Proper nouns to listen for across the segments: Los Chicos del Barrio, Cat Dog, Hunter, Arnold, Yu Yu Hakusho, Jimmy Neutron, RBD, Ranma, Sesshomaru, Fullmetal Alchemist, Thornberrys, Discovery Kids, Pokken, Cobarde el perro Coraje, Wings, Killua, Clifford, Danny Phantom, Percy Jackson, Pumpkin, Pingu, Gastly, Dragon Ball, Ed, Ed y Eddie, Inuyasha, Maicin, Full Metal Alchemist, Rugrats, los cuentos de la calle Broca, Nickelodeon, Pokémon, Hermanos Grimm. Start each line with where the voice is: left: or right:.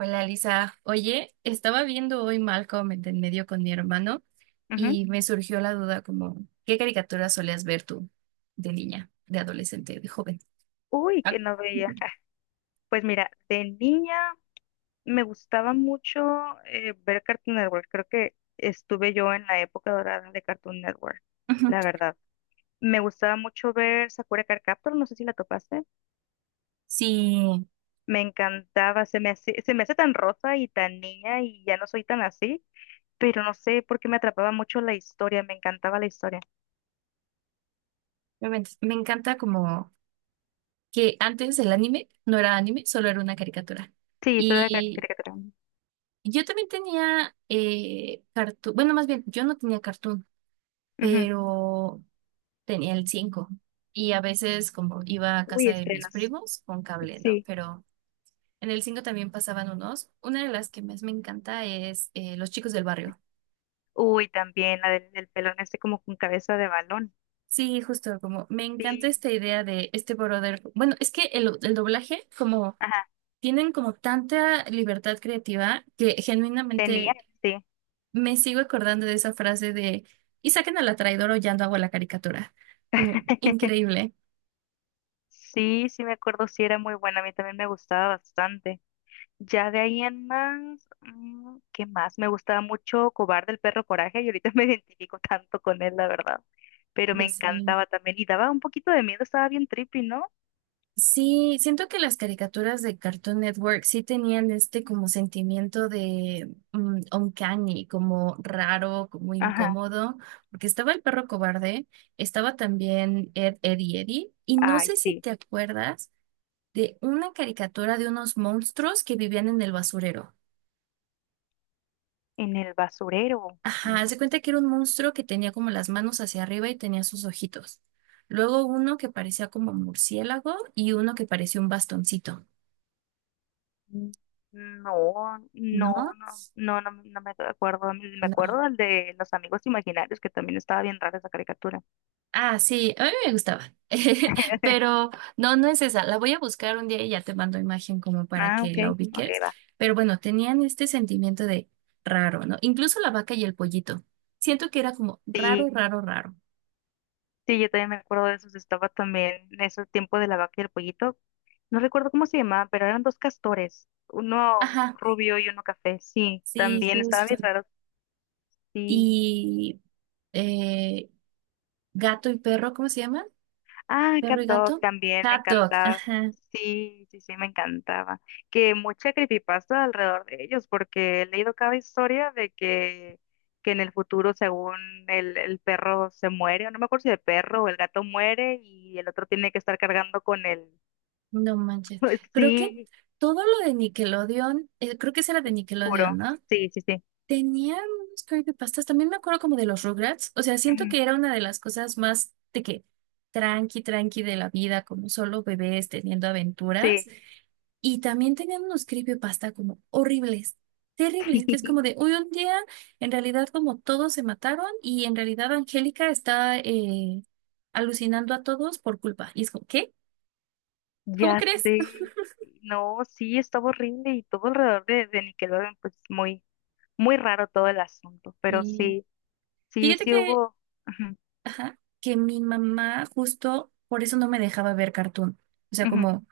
right: Hola Lisa, oye, estaba viendo hoy Malcolm en el del medio con mi hermano
left: Ujú.
right: y me surgió la duda como, ¿qué caricaturas solías ver tú de niña, de adolescente, de joven?
left: Uy,
right: Ah,
left: que no veía.
right: ujú,
left: Pues mira, de niña me gustaba mucho ver Cartoon Network. Creo que estuve yo en la época dorada de Cartoon Network,
right: ujú.
left: la verdad. Me gustaba mucho ver Sakura Card Captor, no sé si la topaste.
right: Sí,
left: Me encantaba, se me hace tan rosa y tan niña y ya no soy tan así, pero no sé por qué me atrapaba mucho la historia, me encantaba la historia.
right: obviamente, me encanta como que antes el anime no era anime, solo era una caricatura.
left: Sí, historia de
right: Y
left: caricatura.
right: yo también tenía cartoon, bueno, más bien, yo no tenía cartoon,
left: Ujú.
right: pero tenía el 5 y a veces como iba a
left: Uy,
right: casa de mis
left: estrenos.
right: primos con cable, ¿no?
left: Sí.
right: Pero en el 5 también pasaban unos. Una de las que más me encanta es Los Chicos del Barrio.
left: Uy, también la del pelón este como con cabeza de balón.
right: Sí, justo, como me encanta
left: Sí,
right: esta idea de este brother. Bueno, es que el doblaje, como
left: ajá,
right: tienen como tanta libertad creativa que
left: tenía,
right: genuinamente
left: sí.
right: me sigo acordando de esa frase de y saquen a la traidora o ya no hago la caricatura. Como increíble.
left: Sí, sí me acuerdo, sí era muy buena, a mí también me gustaba bastante. Ya de ahí en más, ¿qué más? Me gustaba mucho Cobarde el perro Coraje y ahorita me identifico tanto con él, la verdad. Pero me
right: Ya sé.
left: encantaba también y daba un poquito de miedo, estaba bien trippy, ¿no?
right: Sí, siento que las caricaturas de Cartoon Network sí tenían este como sentimiento de uncanny, como raro, como
left: Ajá,
right: incómodo, porque estaba el perro cobarde, estaba también Ed, Ed y Eddie, y no
left: ay,
right: sé si
left: sí,
right: te acuerdas de una caricatura de unos monstruos que vivían en el basurero.
left: en el basurero.
right: Ajá, haz de cuenta que era un monstruo que tenía como las manos hacia arriba y tenía sus ojitos. Luego uno que parecía como murciélago y uno que parecía un bastoncito,
left: Mm, No,
right: ¿no?
left: no, no, no, no, no me acuerdo, me
right: No.
left: acuerdo del de Los Amigos Imaginarios, que también estaba bien rara esa caricatura.
right: Ah, sí, a mí me gustaba. Pero no es esa. La voy a buscar un día y ya te mando imagen como para
left: Ah,
right: que
left: ok,
right: la
left: ok,
right: ubiques.
left: va.
right: Pero bueno, tenían este sentimiento de raro, ¿no? Incluso la vaca y el pollito. Siento que era como raro,
left: Sí,
right: raro, raro.
left: sí, yo también me acuerdo de esos. Estaba también en ese tiempo de la vaca y el pollito. No recuerdo cómo se llamaba, pero eran dos castores, uno
right: Ajá,
left: rubio y uno café. Sí,
right: sí,
left: también estaba
right: justo.
left: bien raro. Sí.
right: Y eh, gato y perro, ¿cómo se llaman?
left: Ah,
right: Perro
left: Cat
right: y
left: Dog
right: gato.
left: también me
right: Hot dog,
left: encantaba.
right: ajá,
left: Sí, sí, sí, me encantaba. Que mucha creepypasta alrededor de ellos, porque he leído cada historia de que en el futuro, según el perro se muere, o no me acuerdo si el perro o el gato muere y el otro tiene que estar cargando con el...
right: no manches. Creo que
left: Sí,
right: todo lo de Nickelodeon, creo que ese era de
left: juro.
right: Nickelodeon, ¿no?
left: Sí, sí, sí.
right: Tenía unos creepypastas. También me acuerdo como de los Rugrats. O sea, siento
left: Ujú.
right: que era una de las cosas más de que tranqui, tranqui de la vida, como solo bebés teniendo aventuras.
left: Sí,
right: Y también tenían unos creepypasta como horribles, terribles, que es como de, uy, un día en realidad como todos se mataron y en realidad Angélica está alucinando a todos por culpa. Y es como, ¿qué? ¿Cómo
left: ya
right: crees?
left: sé. No, sí, estaba horrible y todo alrededor de Nickelodeon, pues muy, muy raro todo el asunto, pero
right: Y
left: sí. Sí,
right: fíjate
left: sí
right: que,
left: hubo. Ujú,
right: ajá, que mi mamá justo por eso no me dejaba ver cartoon. O sea,
left: ujú.
right: como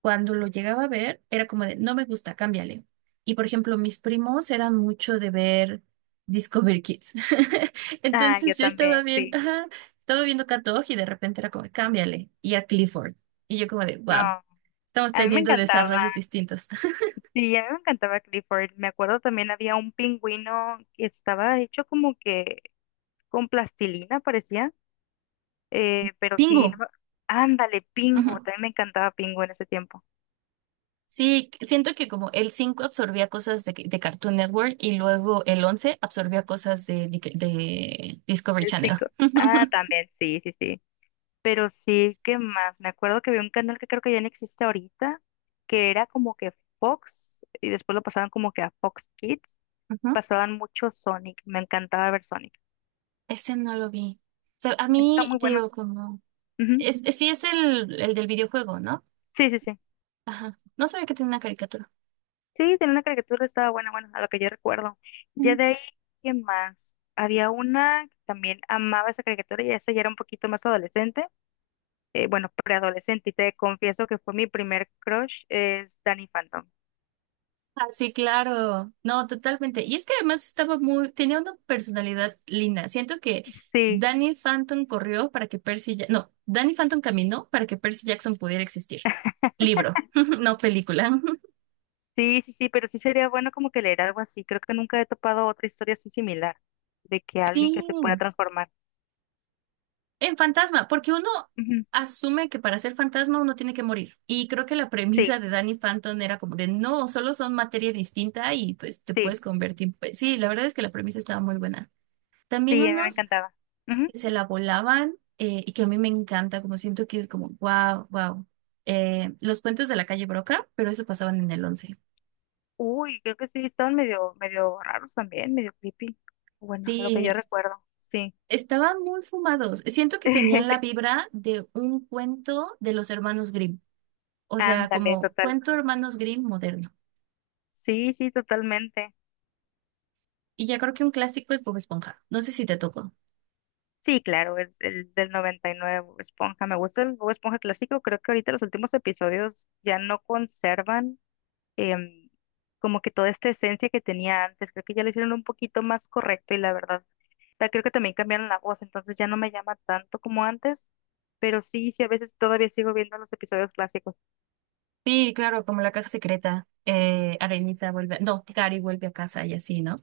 right: cuando lo llegaba a ver, era como de, no me gusta, cámbiale. Y por ejemplo, mis primos eran mucho de ver Discovery Kids.
left: Ah, yo
right: Entonces yo estaba
left: también,
right: viendo,
left: sí.
right: ajá, estaba viendo Cat Dog y de repente era como, cámbiale. Y a Clifford. Y yo como de,
left: No,
right: wow, estamos
left: a mí me
right: teniendo
left: encantaba.
right: desarrollos distintos.
left: Sí, a mí me encantaba Clifford. Me acuerdo también había un pingüino que estaba hecho como que con plastilina, parecía. Pero sí, no
right: Pingu.
left: me- ándale, Pingu.
right: Ujú.
left: También me encantaba Pingu en ese tiempo.
right: Sí, siento que como el 5 absorbía cosas de Cartoon Network y luego el 11 absorbía cosas de, de Discovery
left: El
right: Channel.
left: cinco. Ah, también, sí, sí, sí. Pero sí, ¿qué más? Me acuerdo que había un canal que creo que ya no existe ahorita, que era como que Fox, y después lo pasaban como que a Fox Kids.
right: Ujú.
left: Pasaban mucho Sonic, me encantaba ver Sonic.
right: Ese no lo vi. O sea, a
left: Está
right: mí
left: muy
right: te
left: bueno.
right: digo como...
left: Ujú.
right: Sí es el del videojuego, ¿no?
left: Sí, sí, sí.
right: Ajá. No sabía que tenía una caricatura.
left: Sí, tenía una caricatura, estaba buena, bueno, a lo que yo recuerdo.
right: Mm.
left: Ya de ahí, ¿qué más? Había una que también amaba esa caricatura y esa ya era un poquito más adolescente, bueno, preadolescente, y te confieso que fue mi primer crush, es Danny Phantom.
right: Ah, sí, claro. No, totalmente. Y es que además estaba muy... Tenía una personalidad linda. Siento que
left: Sí,
right: Danny Phantom corrió para que Percy... Ja- No, Danny Phantom caminó para que Percy Jackson pudiera existir. Libro, no película.
left: sí, sí, sí, pero sí sería bueno como que leer algo así. Creo que nunca he topado otra historia así similar, de que
right: Sí.
left: alguien que se pueda transformar.
right: En fantasma, porque uno
left: Ujú.
right: asume que para ser fantasma uno tiene que morir. Y creo que la
left: Sí,
right: premisa de Danny Phantom era como de no, solo son materia distinta y pues te
left: sí,
right: puedes convertir. Pues, sí, la verdad es que la premisa estaba muy buena. También
left: sí, a mí me
right: unos
left: encantaba.
right: que se la volaban y que a mí me encanta, como siento que es como wow, wow. Los cuentos de la calle Broca, pero eso pasaban en el once.
left: Uy, creo que sí, estaban medio, medio raros también, medio creepy. Bueno, lo que yo
right: Sí,
left: recuerdo, sí.
right: estaban muy fumados. Siento que tenían la vibra de un cuento de los hermanos Grimm. O sea,
left: Ándale,
right: como
left: total.
right: cuento Hermanos Grimm moderno.
left: Sí, sí, totalmente.
right: Y ya creo que un clásico es Bob Esponja. No sé si te tocó.
left: Sí, claro, es el del 99, Bob Esponja. Me gusta el Bob Esponja clásico. Creo que ahorita los últimos episodios ya no conservan em, como que toda esta esencia que tenía antes. Creo que ya lo hicieron un poquito más correcto y la verdad, creo que también cambiaron la voz, entonces ya no me llama tanto como antes. Pero sí, sí, a veces todavía sigo viendo los episodios clásicos.
right: Sí, claro, como la caja secreta, Arenita vuelve, no, Gary vuelve a casa y así, ¿no?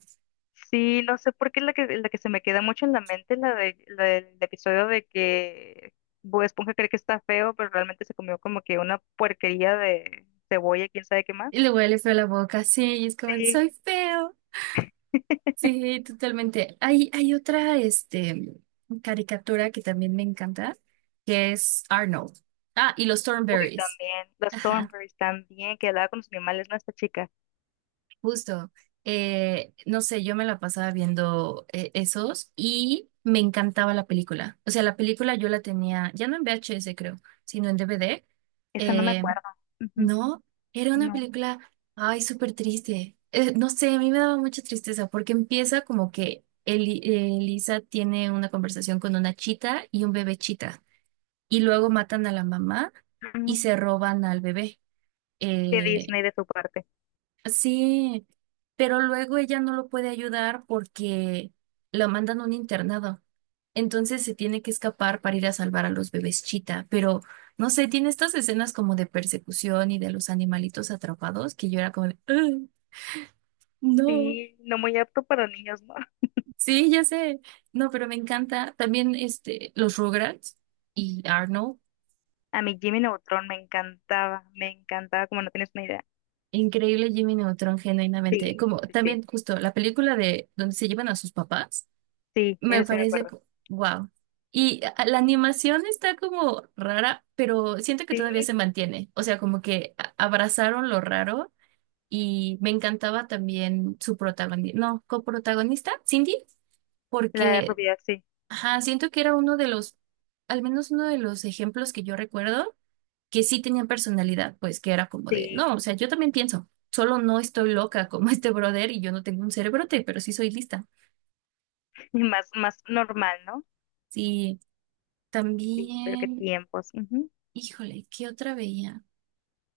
left: Sí, no sé por qué la que se me queda mucho en la mente, la del episodio de que Bob Esponja cree que está feo, pero realmente se comió como que una puerquería de cebolla, quién sabe qué más.
right: Y le huele feo la boca, sí, y es como,
left: Sí.
right: soy feo. Sí, totalmente. Hay otra, este, caricatura que también me encanta, que es Arnold. Ah, y los
left: Uy,
right: Thornberrys.
left: también, los
right: Ajá.
left: Thornberrys también, que hablaba con los animales, ¿no? Esta chica.
right: Justo, no sé, yo me la pasaba viendo esos y me encantaba la película. O sea, la película yo la tenía, ya no en VHS creo, sino en DVD.
left: Esa no me
right: Eh,
left: acuerdo. Ujú.
right: no, era una
left: No.
right: película, ay, súper triste. No sé, a mí me daba mucha tristeza porque empieza como que Elisa tiene una conversación con una chita y un bebé chita y luego matan a la mamá y
left: Mm,
right: se roban al bebé.
left: Qué
right: eh,
left: Disney de su parte.
right: Sí, pero luego ella no lo puede ayudar porque la mandan a un internado. Entonces se tiene que escapar para ir a salvar a los bebés chita. Pero no sé, tiene estas escenas como de persecución y de los animalitos atrapados que yo era como, de, "Ugh, no,
left: Sí, no muy apto para niños, ¿no?
right: sí, ya sé". No, pero me encanta. También este, los Rugrats y Arnold.
left: A mí Jimmy Neutron me encantaba, como no tienes una idea.
right: Increíble Jimmy Neutron, genuinamente.
left: Sí,
right: Como
left: sí, sí.
right: también justo la película de donde se llevan a sus papás.
left: Sí,
right: Me
left: ese sí me
right: parece
left: acuerdo.
right: wow. Y a- la animación está como rara, pero siento que todavía
left: Sí,
right: se mantiene. O sea, como que a- abrazaron lo raro y me encantaba también su protagonista, no, coprotagonista, Cindy,
left: la de
right: porque
left: Rubia, sí,
right: ajá, siento que era uno de los, al menos uno de los ejemplos que yo recuerdo que sí tenía personalidad, pues que era como de,
left: sí,
right: no, o sea, yo también pienso, solo no estoy loca como este brother y yo no tengo un cerebrote, pero sí soy lista.
left: y más, más normal, ¿no?
right: Sí.
left: Sí, pero qué
right: También
left: tiempos. Ujú.
right: híjole, ¿qué otra veía?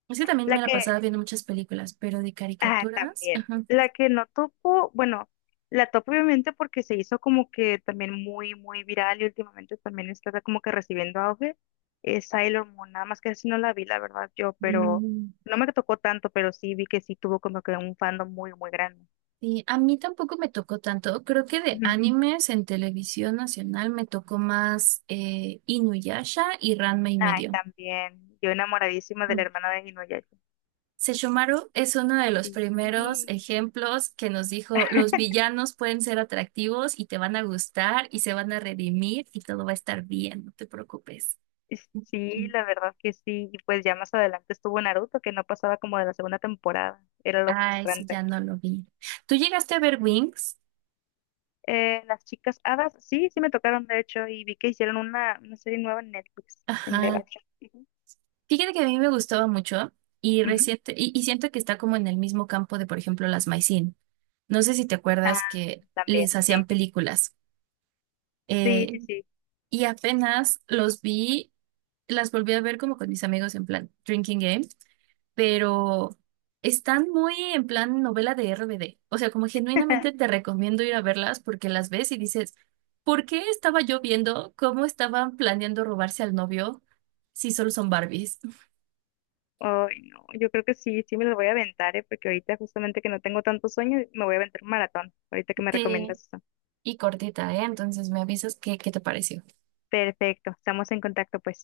right: Es que también
left: La
right: me la
left: que,
right: pasaba viendo muchas películas, pero de
left: ah,
right: caricaturas,
left: también,
right: ajá.
left: la que no topo, bueno, la topo obviamente porque se hizo como que también muy, muy viral y últimamente también está como que recibiendo auge, es Sailor Moon, nada más que así no la vi, la verdad, yo, pero
right: Mm,
left: no me tocó tanto, pero sí vi que sí tuvo como que un fandom muy, muy grande.
right: sí, a mí tampoco me tocó tanto. Creo que de
left: Ujú.
right: animes en televisión nacional me tocó más Inuyasha y Ranma y
left: Ay,
right: medio.
left: también, yo enamoradísima de la
right: Mm.
left: hermana de Inuyasha.
right: Sesshomaru es uno de los
left: Sí.
right: primeros
left: Sí.
right: ejemplos que nos dijo, los villanos pueden ser atractivos y te van a gustar y se van a redimir y todo va a estar bien, no te preocupes.
left: Sí, la verdad que sí. Y pues ya más adelante estuvo Naruto, que no pasaba como de la segunda temporada. Era lo
right: Ah, ese
left: frustrante.
right: ya no lo vi. ¿Tú llegaste a ver Wings?
left: Las chicas hadas, sí, sí me tocaron, de hecho, y vi que hicieron una serie nueva en Netflix, en live
right: Ajá.
left: action. Ujú.
right: Fíjate que a mí me gustaba mucho y,
left: Ujú.
right: reciente, y siento que está como en el mismo campo de, por ejemplo, las Maicin. No sé si te
left: Ah,
right: acuerdas que les
left: también, sí,
right: hacían
left: sí,
right: películas.
left: sí,
right: Eh,
left: sí, sí. Sí.
right: y apenas los vi, las volví a ver como con mis amigos en plan Drinking Game, pero están muy en plan novela de RBD. O sea, como genuinamente te recomiendo ir a verlas porque las ves y dices, ¿por qué estaba yo viendo cómo estaban planeando robarse al novio si solo son Barbies?
left: Ay, no, yo creo que sí, sí me lo voy a aventar, ¿eh? Porque ahorita justamente que no tengo tanto sueño, me voy a aventar un maratón, ahorita que me
right: Sí,
left: recomiendas eso.
right: y cortita, ¿eh? Entonces me avisas qué, qué te pareció.
left: Perfecto, estamos en contacto, pues.